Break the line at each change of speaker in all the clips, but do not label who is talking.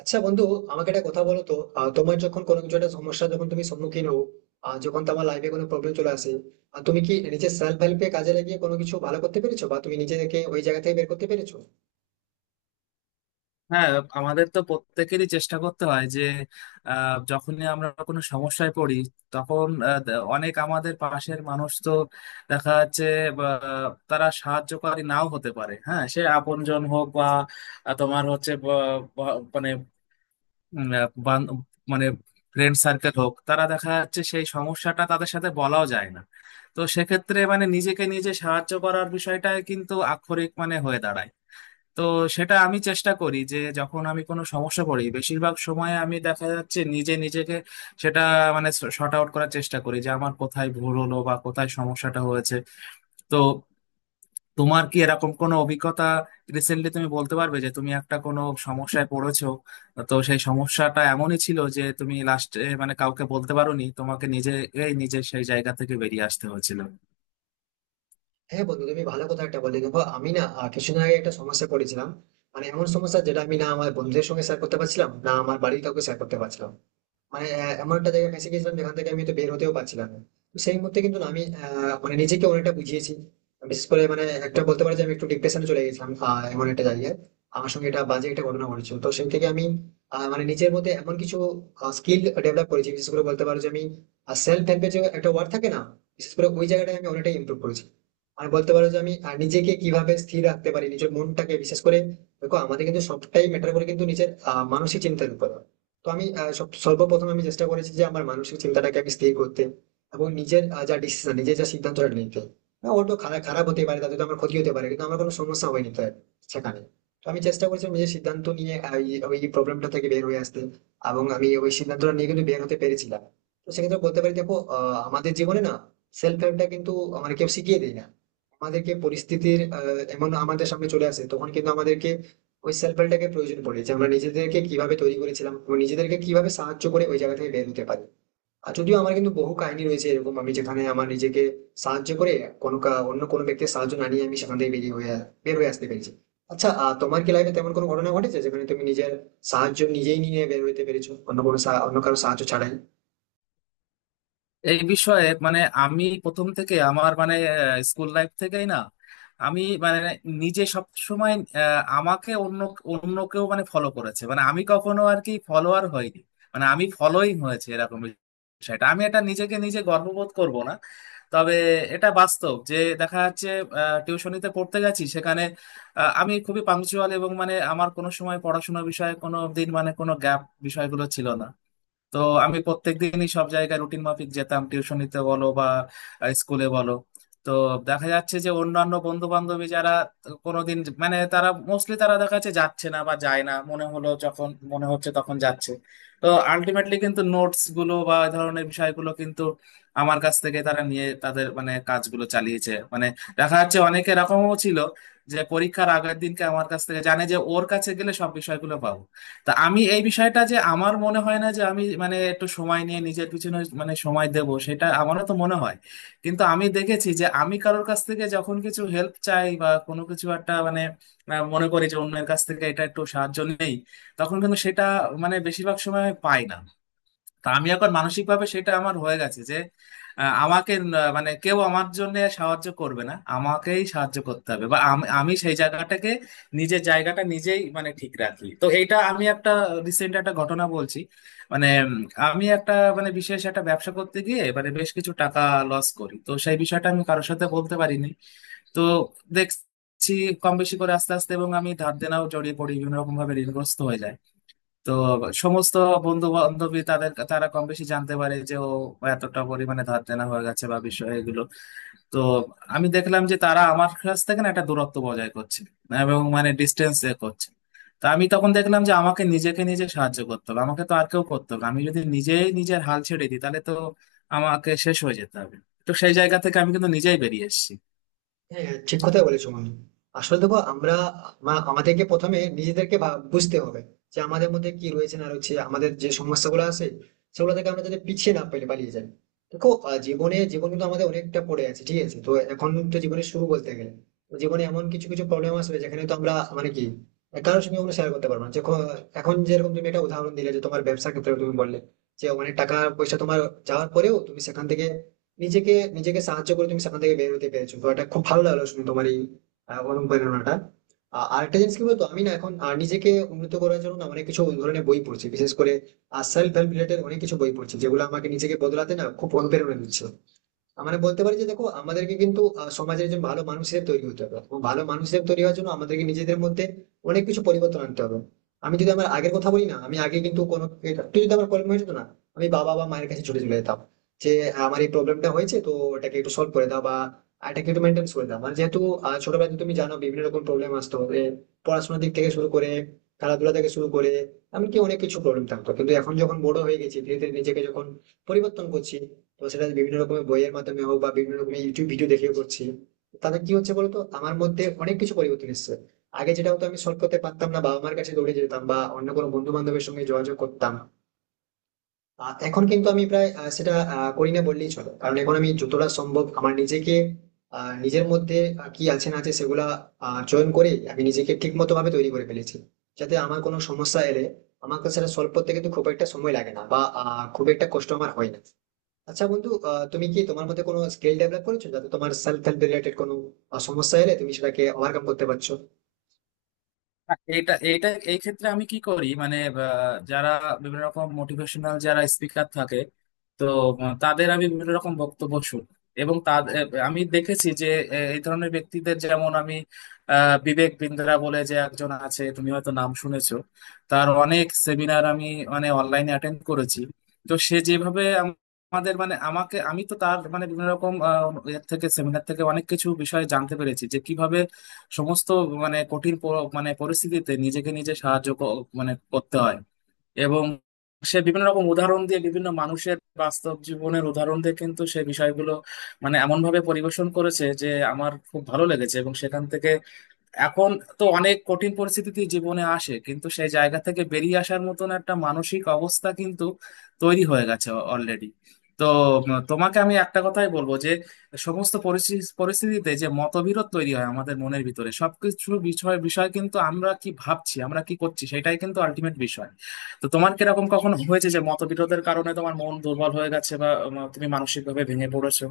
আচ্ছা বন্ধু, আমাকে একটা কথা বলো তো। তোমার যখন কোনো কিছু একটা সমস্যা, যখন তুমি সম্মুখীন হও, যখন তোমার লাইফে কোনো প্রবলেম চলে আসে, আর তুমি কি নিজের সেলফ হেল্পে কাজে লাগিয়ে কোনো কিছু ভালো করতে পেরেছো, বা তুমি নিজেকে ওই জায়গা থেকে বের করতে পেরেছো?
হ্যাঁ, আমাদের তো প্রত্যেকেরই চেষ্টা করতে হয় যে যখনই আমরা কোনো সমস্যায় পড়ি, তখন অনেক আমাদের পাশের মানুষ তো দেখা যাচ্ছে বা, তারা সাহায্যকারী নাও হতে পারে। হ্যাঁ, সে আপনজন হোক বা তোমার হচ্ছে বা, বা, মানে, উম, আহ, বান- মানে ফ্রেন্ড সার্কেল হোক, তারা দেখা যাচ্ছে সেই সমস্যাটা তাদের সাথে বলাও যায় না। তো সেক্ষেত্রে মানে নিজেকে নিজে সাহায্য করার বিষয়টা কিন্তু আক্ষরিক মানে হয়ে দাঁড়ায়। তো সেটা আমি চেষ্টা করি যে যখন আমি কোনো সমস্যা করি, বেশিরভাগ সময় আমি দেখা যাচ্ছে নিজে নিজেকে সেটা মানে শর্ট আউট করার চেষ্টা করি যে আমার কোথায় ভুল হলো বা কোথায় সমস্যাটা হয়েছে। তো তোমার কি এরকম কোনো অভিজ্ঞতা রিসেন্টলি তুমি বলতে পারবে যে তুমি একটা কোনো সমস্যায় পড়েছো? তো সেই সমস্যাটা এমনই ছিল যে তুমি লাস্টে মানে কাউকে বলতে পারোনি, তোমাকে নিজে নিজে সেই জায়গা থেকে বেরিয়ে আসতে হয়েছিল?
হ্যাঁ বন্ধু, তুমি ভালো কথা একটা বললে। দেখো, আমি না কিছুদিন আগে একটা সমস্যা পড়েছিলাম। মানে এমন সমস্যা, যেটা আমি না আমার বন্ধুদের সঙ্গে শেয়ার করতে পারছিলাম না, আমার বাড়ির কাউকে শেয়ার করতে পারছিলাম। মানে এমন একটা জায়গায় ফেঁসে গেছিলাম, যেখান থেকে আমি তো বের হতেও পারছিলাম না। তো সেই মুহূর্তে কিন্তু না আমি মানে নিজেকে অনেকটা বুঝিয়েছি। বিশেষ করে মানে একটা বলতে পারি যে আমি একটু ডিপ্রেশনে চলে গেছিলাম। এমন একটা জায়গায় আমার সঙ্গে এটা বাজে একটা ঘটনা ঘটেছিল, তো সেই থেকে আমি মানে নিজের মধ্যে এমন কিছু স্কিল ডেভেলপ করেছি। বিশেষ করে বলতে পারো যে আমি সেলফ হেল্পে যে একটা ওয়ার্ড থাকে না, বিশেষ করে ওই জায়গাটায় আমি অনেকটাই ইমপ্রুভ করেছি। আর বলতে পারো যে আমি নিজেকে কিভাবে স্থির রাখতে পারি, নিজের মনটাকে বিশেষ করে। দেখো, আমাদের কিন্তু সবটাই ম্যাটার করে কিন্তু নিজের মানসিক চিন্তার উপর। তো আমি সর্বপ্রথম আমি চেষ্টা করেছি যে আমার মানসিক চিন্তাটাকে আমি স্থির করতে, এবং নিজের যা ডিসিশন, নিজের যা সিদ্ধান্তটা নিতে। হ্যাঁ, ওর তো খারাপ খারাপ হতে পারে, তাতে তো আমার ক্ষতি হতে পারে, কিন্তু আমার কোনো সমস্যা হয়নি তার সেখানে। তো আমি চেষ্টা করেছি নিজের সিদ্ধান্ত নিয়ে ওই প্রবলেমটা থেকে বের হয়ে আসতে, এবং আমি ওই সিদ্ধান্তটা নিয়ে কিন্তু বের হতে পেরেছিলাম। তো সেক্ষেত্রে বলতে পারি, দেখো, আমাদের জীবনে না সেলফ হেল্পটা কিন্তু মানে কেউ শিখিয়ে দেয় না। আমাদেরকে পরিস্থিতির এমন আমাদের সামনে চলে আসে, তখন কিন্তু আমাদেরকে ওই সেলফ হেল্পটাকে প্রয়োজন পড়ে, যে আমরা নিজেদেরকে কিভাবে তৈরি করেছিলাম এবং নিজেদেরকে কিভাবে সাহায্য করে ওই জায়গা থেকে বের হতে পারি। আর যদিও আমার কিন্তু বহু কাহিনী রয়েছে এরকম, আমি যেখানে আমার নিজেকে সাহায্য করে অন্য কোনো ব্যক্তির সাহায্য না নিয়ে আমি সেখান থেকে বের হয়ে আসতে পেরেছি। আচ্ছা তোমার কি লাইফে তেমন কোনো ঘটনা ঘটেছে, যেখানে তুমি নিজের সাহায্য নিজেই নিয়ে বের হতে পেরেছো, অন্য কারো সাহায্য ছাড়াই?
এই বিষয়ে মানে আমি প্রথম থেকে আমার মানে স্কুল লাইফ থেকেই না আমি মানে নিজে সব সময় আমাকে অন্য অন্য কেউ মানে ফলো করেছে, মানে আমি কখনো আর কি ফলোয়ার হইনি, মানে আমি ফলোইং হয়েছে এরকম বিষয়টা। আমি এটা নিজেকে নিজে গর্ববোধ করব না, তবে এটা বাস্তব যে দেখা যাচ্ছে টিউশনিতে পড়তে গেছি সেখানে আমি খুবই পাংচুয়াল, এবং মানে আমার কোনো সময় পড়াশোনা বিষয়ে কোনো দিন মানে কোনো গ্যাপ বিষয়গুলো ছিল না। তো আমি প্রত্যেকদিনই সব জায়গায় রুটিন মাফিক যেতাম, টিউশনিতে বলো বা স্কুলে বলো। তো দেখা যাচ্ছে যে অন্যান্য বন্ধু বান্ধবী যারা কোনোদিন মানে তারা মোস্টলি তারা দেখা যাচ্ছে যাচ্ছে না বা যায় না, মনে হলো যখন মনে হচ্ছে তখন যাচ্ছে। তো আলটিমেটলি কিন্তু নোটস গুলো বা এই ধরনের বিষয়গুলো কিন্তু আমার কাছ থেকে তারা নিয়ে তাদের মানে কাজগুলো চালিয়েছে। মানে দেখা যাচ্ছে অনেকে এরকমও ছিল যে পরীক্ষার আগের দিনকে আমার কাছ থেকে জানে যে ওর কাছে গেলে সব বিষয়গুলো পাবো। তা আমি এই বিষয়টা যে আমার মনে হয় না যে আমি মানে একটু সময় নিয়ে নিজের পিছনে মানে সময় দেব, সেটা আমারও তো মনে হয়। কিন্তু আমি দেখেছি যে আমি কারোর কাছ থেকে যখন কিছু হেল্প চাই বা কোনো কিছু একটা মানে মনে করি যে অন্যের কাছ থেকে এটা একটু সাহায্য নেই, তখন কিন্তু সেটা মানে বেশিরভাগ সময় আমি পাই না। তা আমি এখন মানসিক ভাবে সেটা আমার হয়ে গেছে যে মানে কেউ আমার জন্য সাহায্য করবে না, আমাকেই সাহায্য করতে হবে, বা আমি আমি সেই জায়গাটাকে নিজের জায়গাটা নিজেই মানে ঠিক রাখি। তো এইটা আমি একটা রিসেন্ট একটা ঘটনা বলছি। মানে উম, আমি একটা মানে বিশেষ একটা ব্যবসা করতে গিয়ে মানে বেশ কিছু টাকা লস করি। তো সেই বিষয়টা আমি কারোর সাথে বলতে পারিনি। তো দেখছি কম বেশি করে আস্তে আস্তে এবং আমি ধার দেনাও জড়িয়ে পড়ি, বিভিন্ন রকম ভাবে ঋণগ্রস্ত হয়ে যাই। তো সমস্ত বন্ধু বান্ধবী তাদের তারা কম বেশি জানতে পারে যে ও এতটা পরিমাণে ধার দেনা হয়ে গেছে বা বিষয় এগুলো। তো আমি দেখলাম যে তারা আমার কাছ থেকে না একটা দূরত্ব বজায় করছে এবং মানে ডিস্টেন্স এ করছে। তো আমি তখন দেখলাম যে আমাকে নিজেকে নিজে সাহায্য করতে হবে, আমাকে তো আর কেউ করতে হবে না। আমি যদি নিজেই নিজের হাল ছেড়ে দিই তাহলে তো আমাকে শেষ হয়ে যেতে হবে। তো সেই জায়গা থেকে আমি কিন্তু নিজেই বেরিয়ে এসেছি।
হ্যাঁ হ্যাঁ, ঠিক কথাই বলেছো মামনি। আসলে দেখো, আমরা আমাদেরকে প্রথমে নিজেদেরকে বুঝতে হবে যে আমাদের মধ্যে কি রয়েছে না রয়েছে, আমাদের যে সমস্যাগুলো আছে সেগুলো থেকে আমরা যাতে পিছিয়ে না পেলে পালিয়ে যাই। দেখো, জীবনে জীবন কিন্তু আমাদের অনেকটা পড়ে আছে, ঠিক আছে? তো এখন তো জীবনে শুরু বলতে গেলে। তো জীবনে এমন কিছু কিছু প্রবলেম আসবে যেখানে তো আমরা মানে কি কারোর সঙ্গে কোনো শেয়ার করতে পারবো না। এখন যেরকম তুমি একটা উদাহরণ দিলে যে তোমার ব্যবসার ক্ষেত্রে, তুমি বললে যে অনেক টাকা পয়সা তোমার যাওয়ার পরেও তুমি সেখান থেকে নিজেকে নিজেকে সাহায্য করে তুমি সেখান থেকে বের হতে পেরেছো। তো এটা খুব ভালো লাগলো শুনে তোমার এই অনুপ্রেরণাটা। আরেকটা জিনিস কি বলতো, আমি না এখন নিজেকে উন্নত করার জন্য না অনেক কিছু ওই ধরনের বই পড়ছি, বিশেষ করে সেলফ হেল্প রিলেটেড অনেক কিছু বই পড়ছি, যেগুলো আমাকে নিজেকে বদলাতে না খুব অনুপ্রেরণা দিচ্ছে। মানে বলতে পারি যে দেখো, আমাদেরকে কিন্তু সমাজের একজন ভালো মানুষ হিসেবে তৈরি হতে হবে, এবং ভালো মানুষ হিসেবে তৈরি হওয়ার জন্য আমাদেরকে নিজেদের মধ্যে অনেক কিছু পরিবর্তন আনতে হবে। আমি যদি আমার আগের কথা বলি না, আমি আগে কিন্তু কোনো একটু যদি আমার প্রবলেম হয়ে যেত না, আমি বাবা বা মায়ের কাছে ছুটে চলে যেতাম, যে হ্যাঁ, আমার এই প্রবলেমটা হয়েছে, তো এটাকে একটু সলভ করে দাও, বা এটাকে একটু মেনটেন্স করে দাও। মানে যেহেতু ছোটবেলাতে তুমি জানো বিভিন্ন রকম প্রবলেম আসতো, পড়াশোনার দিক থেকে শুরু করে, খেলাধুলা থেকে শুরু করে, এমনকি অনেক কিছু প্রবলেম থাকতো। কিন্তু এখন যখন বড় হয়ে গেছি, ধীরে ধীরে নিজেকে যখন পরিবর্তন করছি, তো সেটা বিভিন্ন রকমের বইয়ের মাধ্যমে হোক বা বিভিন্ন রকমের ইউটিউব ভিডিও দেখেও করছি। তাতে কি হচ্ছে বলতো, আমার মধ্যে অনেক কিছু পরিবর্তন এসেছে। আগে যেটা হতো, আমি সলভ করতে পারতাম না, বাবা মার কাছে দৌড়ে যেতাম বা অন্য কোনো বন্ধু বান্ধবের সঙ্গে যোগাযোগ করতাম। এখন কিন্তু আমি প্রায় করি না বললেই চলে, কারণ এখন আমি যতটা সম্ভব আমার নিজেকে নিজের মধ্যে কি আছে না আছে সেগুলা চয়ন করে আমি নিজেকে ঠিক মতো ভাবে তৈরি করে ফেলেছি, যাতে আমার কোনো সমস্যা এলে আমাকে সেটা সলভ করতে কিন্তু খুব একটা সময় লাগে না, বা খুব একটা কষ্ট আমার হয় না। আচ্ছা বন্ধু, তুমি কি তোমার মধ্যে কোনো স্কিল ডেভেলপ করেছো যাতে তোমার সেলফ হেল্প রিলেটেড কোনো সমস্যা এলে তুমি সেটাকে ওভারকাম করতে পারছো?
এটা এটা এই ক্ষেত্রে আমি কি করি, মানে যারা বিভিন্ন রকম মোটিভেশনাল যারা স্পিকার থাকে, তো তাদের আমি বিভিন্ন রকম বক্তব্য শুনি এবং তাদের আমি দেখেছি যে এই ধরনের ব্যক্তিদের যেমন আমি, বিবেক বিন্দ্রা বলে যে একজন আছে, তুমি হয়তো নাম শুনেছো, তার অনেক সেমিনার আমি মানে অনলাইনে অ্যাটেন্ড করেছি। তো সে যেভাবে আমাদের মানে আমাকে, আমি তো তার মানে বিভিন্ন রকম এর থেকে সেমিনার থেকে অনেক কিছু বিষয়ে জানতে পেরেছি যে কিভাবে সমস্ত মানে পরিস্থিতিতে নিজেকে নিজে মানে করতে হয়। এবং সে বিভিন্ন রকম উদাহরণ দিয়ে, বিভিন্ন মানুষের বাস্তব জীবনের উদাহরণ দিয়ে কিন্তু সে বিষয়গুলো মানে এমন ভাবে পরিবেশন করেছে যে আমার খুব ভালো লেগেছে। এবং সেখান থেকে এখন তো অনেক কঠিন পরিস্থিতি জীবনে আসে, কিন্তু সেই জায়গা থেকে বেরিয়ে আসার মতন একটা মানসিক অবস্থা কিন্তু তৈরি হয়ে গেছে অলরেডি। তো তোমাকে আমি একটা কথাই বলবো যে সমস্ত পরিস্থিতিতে যে মতবিরোধ তৈরি হয় আমাদের মনের ভিতরে, সবকিছু বিষয় বিষয় কিন্তু আমরা কি ভাবছি, আমরা কি করছি, সেটাই কিন্তু আলটিমেট বিষয়। তো তোমার কিরকম কখনো হয়েছে যে মতবিরোধের কারণে তোমার মন দুর্বল হয়ে গেছে বা তুমি মানসিকভাবে ভেঙে পড়েছো?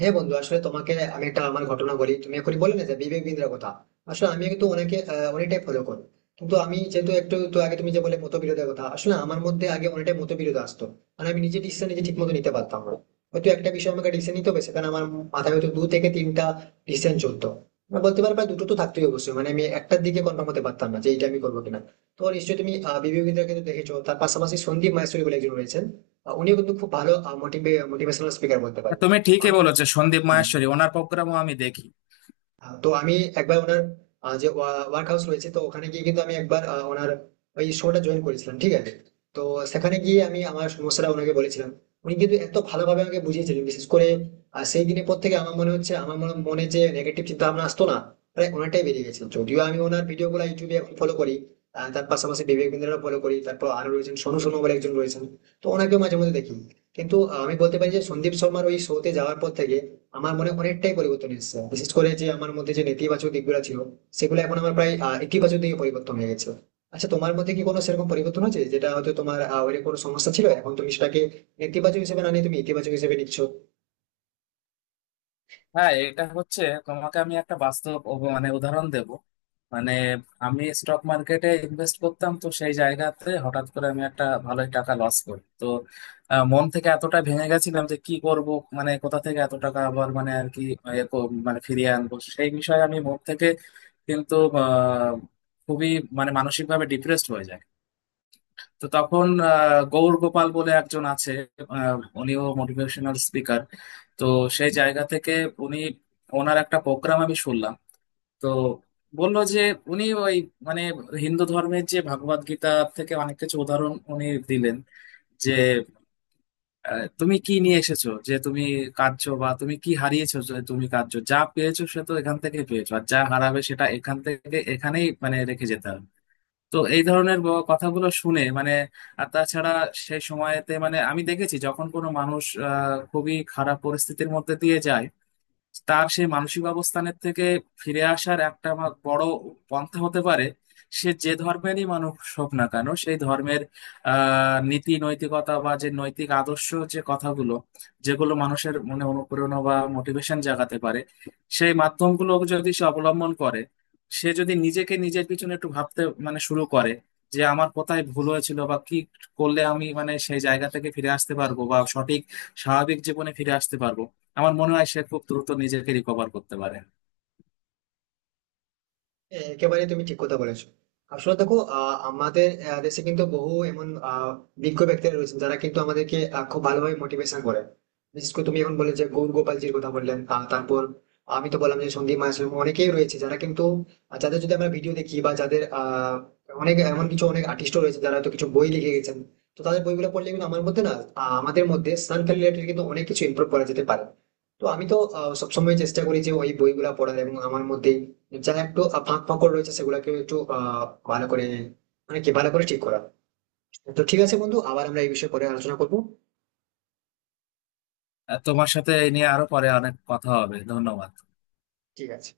হ্যাঁ বন্ধু, আসলে তোমাকে আমি একটা আমার ঘটনা বলি। তুমি এখন বলে না যে বিবেক বিন্দ্রার কথা, আসলে আমি কিন্তু ওনাকে অনেকটাই ফলো করি। কিন্তু আমি যেহেতু একটু তো আগে তুমি যে বলে মতবিরোধের কথা, আসলে আমার মধ্যে আগে অনেকটাই মতবিরোধ আসতো। মানে আমি নিজে ডিসিশন নিজে ঠিক মতো নিতে পারতাম না। হয়তো একটা বিষয় আমাকে ডিসিশন নিতে হবে, সেখানে আমার মাথায় হয়তো দু থেকে তিনটা ডিসিশন চলতো। মানে বলতে পারো প্রায় দুটো তো থাকতেই, অবশ্যই মানে আমি একটার দিকে কনফার্ম হতে পারতাম না যে এটা আমি করবো কিনা। তো নিশ্চয়ই তুমি বিবেক বিন্দ্রাকে তো দেখেছো, তার পাশাপাশি সন্দীপ মাহেশ্বরী বলে একজন রয়েছেন। উনিও কিন্তু খুব ভালো মোটিভেশনাল স্পিকার বলতে পারেন।
তুমি ঠিকই
আমি
বলেছো, সন্দীপ
হ্যাঁ,
মাহেশ্বরী ওনার প্রোগ্রামও আমি দেখি।
তো আমি একবার ওনার যে ওয়ার্ক হাউস রয়েছে, তো ওখানে গিয়ে কিন্তু আমি একবার ওনার ওই শোটা জয়েন করেছিলাম, ঠিক আছে। তো সেখানে গিয়ে আমি আমার সমস্যাটা ওনাকে বলেছিলাম। উনি কিন্তু এত ভালোভাবে আমাকে বুঝিয়েছিলেন, বিশেষ করে সেই দিনের পর থেকে আমার মনে হচ্ছে আমার মনে মনে যে নেগেটিভ চিন্তা ভাবনা আসতো না, প্রায় অনেকটাই বেরিয়ে গেছে। যদিও আমি ওনার ভিডিও গুলো ইউটিউবে এখন ফলো করি, তার পাশাপাশি বিবেক বিন্দ্রারও ফলো করি। তারপর আরো রয়েছেন সোনু সোনু বলে একজন রয়েছেন, তো ওনাকেও মাঝে মধ্যে দেখি। কিন্তু আমি বলতে পারি যে সন্দীপ শর্মার ওই শোতে যাওয়ার পর থেকে আমার মনে অনেকটাই পরিবর্তন এসেছে, বিশেষ করে যে আমার মধ্যে যে নেতিবাচক দিকগুলো ছিল, সেগুলো এখন আমার প্রায় ইতিবাচক দিকে পরিবর্তন হয়ে গেছে। আচ্ছা, তোমার মধ্যে কি কোনো সেরকম পরিবর্তন হয়েছে, যেটা হয়তো তোমার ওরকম কোনো সমস্যা ছিল, এখন তুমি সেটাকে নেতিবাচক হিসেবে না নিয়ে তুমি ইতিবাচক হিসেবে নিচ্ছ?
হ্যাঁ, এটা হচ্ছে, তোমাকে আমি একটা বাস্তব মানে উদাহরণ দেব মানে। আমি স্টক মার্কেটে ইনভেস্ট করতাম, তো সেই জায়গাতে হঠাৎ করে আমি একটা ভালোই টাকা লস করি। তো মন থেকে এতটা ভেঙে গেছিলাম যে কি করব, মানে কোথা থেকে এত টাকা আবার মানে আর কি মানে ফিরিয়ে আনবো, সেই বিষয়ে আমি মন থেকে কিন্তু আহ, খুবই মানে মানসিকভাবে ডিপ্রেসড হয়ে যায়। তো তখন গৌর গোপাল বলে একজন আছে, আহ, উনিও মোটিভেশনাল স্পিকার। তো সেই জায়গা থেকে উনি, ওনার একটা প্রোগ্রাম আমি শুনলাম। তো বললো যে উনি ওই মানে হিন্দু ধর্মের যে ভগবদ গীতা থেকে অনেক কিছু উদাহরণ উনি দিলেন, যে তুমি কি নিয়ে এসেছো যে তুমি কাঁদছো, বা তুমি কি হারিয়েছো যে তুমি কাঁদছো, যা পেয়েছো সে তো এখান থেকে পেয়েছো, আর যা হারাবে সেটা এখান থেকে এখানেই মানে রেখে যেতে হবে। তো এই ধরনের কথাগুলো শুনে মানে, আর তাছাড়া সেই সময়তে মানে আমি দেখেছি, যখন কোনো মানুষ খুবই খারাপ পরিস্থিতির মধ্যে দিয়ে যায়, তার সেই মানসিক অবস্থানের থেকে ফিরে আসার একটা আমার বড় পন্থা হতে পারে, সে যে ধর্মেরই মানুষ হোক না কেন, সেই ধর্মের আহ নীতি নৈতিকতা বা যে নৈতিক আদর্শ, যে কথাগুলো, যেগুলো মানুষের মনে অনুপ্রেরণা বা মোটিভেশন জাগাতে পারে, সেই মাধ্যমগুলো যদি সে অবলম্বন করে, সে যদি নিজেকে নিজের পিছনে একটু ভাবতে মানে শুরু করে যে আমার কোথায় ভুল হয়েছিল বা কি করলে আমি মানে সেই জায়গা থেকে ফিরে আসতে পারবো বা সঠিক স্বাভাবিক জীবনে ফিরে আসতে পারবো, আমার মনে হয় সে খুব দ্রুত নিজেকে রিকভার করতে পারে।
হ্যাঁ, একেবারে তুমি ঠিক কথা বলেছো। আসলে দেখো, আমাদের দেশে কিন্তু বহু এমন বিজ্ঞ ব্যক্তিরা রয়েছেন যারা কিন্তু আমাদেরকে খুব ভালোভাবে মোটিভেশন করে। বিশেষ করে তুমি এখন বলে যে গৌর গোপালজির কথা বললেন, তারপর আমি তো বললাম যে সন্দীপ মাহাশয়, অনেকেই রয়েছে যারা কিন্তু যাদের যদি আমরা ভিডিও দেখি, বা যাদের অনেক এমন কিছু অনেক আর্টিস্টও রয়েছে যারা তো কিছু বই লিখে গেছেন। তো তাদের বইগুলো পড়লে কিন্তু আমার মধ্যে না আমাদের মধ্যে সেলফ রিলেটেড কিন্তু অনেক কিছু ইমপ্রুভ করা যেতে পারে। তো আমি তো সবসময় চেষ্টা করি যে ওই বইগুলা পড়ার, এবং আমার মধ্যে যারা একটু ফাঁক ফোকর রয়েছে, সেগুলোকে একটু ভালো করে, মানে কি ভালো করে ঠিক করা। তো ঠিক আছে বন্ধু, আবার আমরা এই বিষয়ে পরে আলোচনা করবো।
তোমার সাথে এ নিয়ে আরো পরে অনেক কথা হবে, ধন্যবাদ।
ঠিক আছে।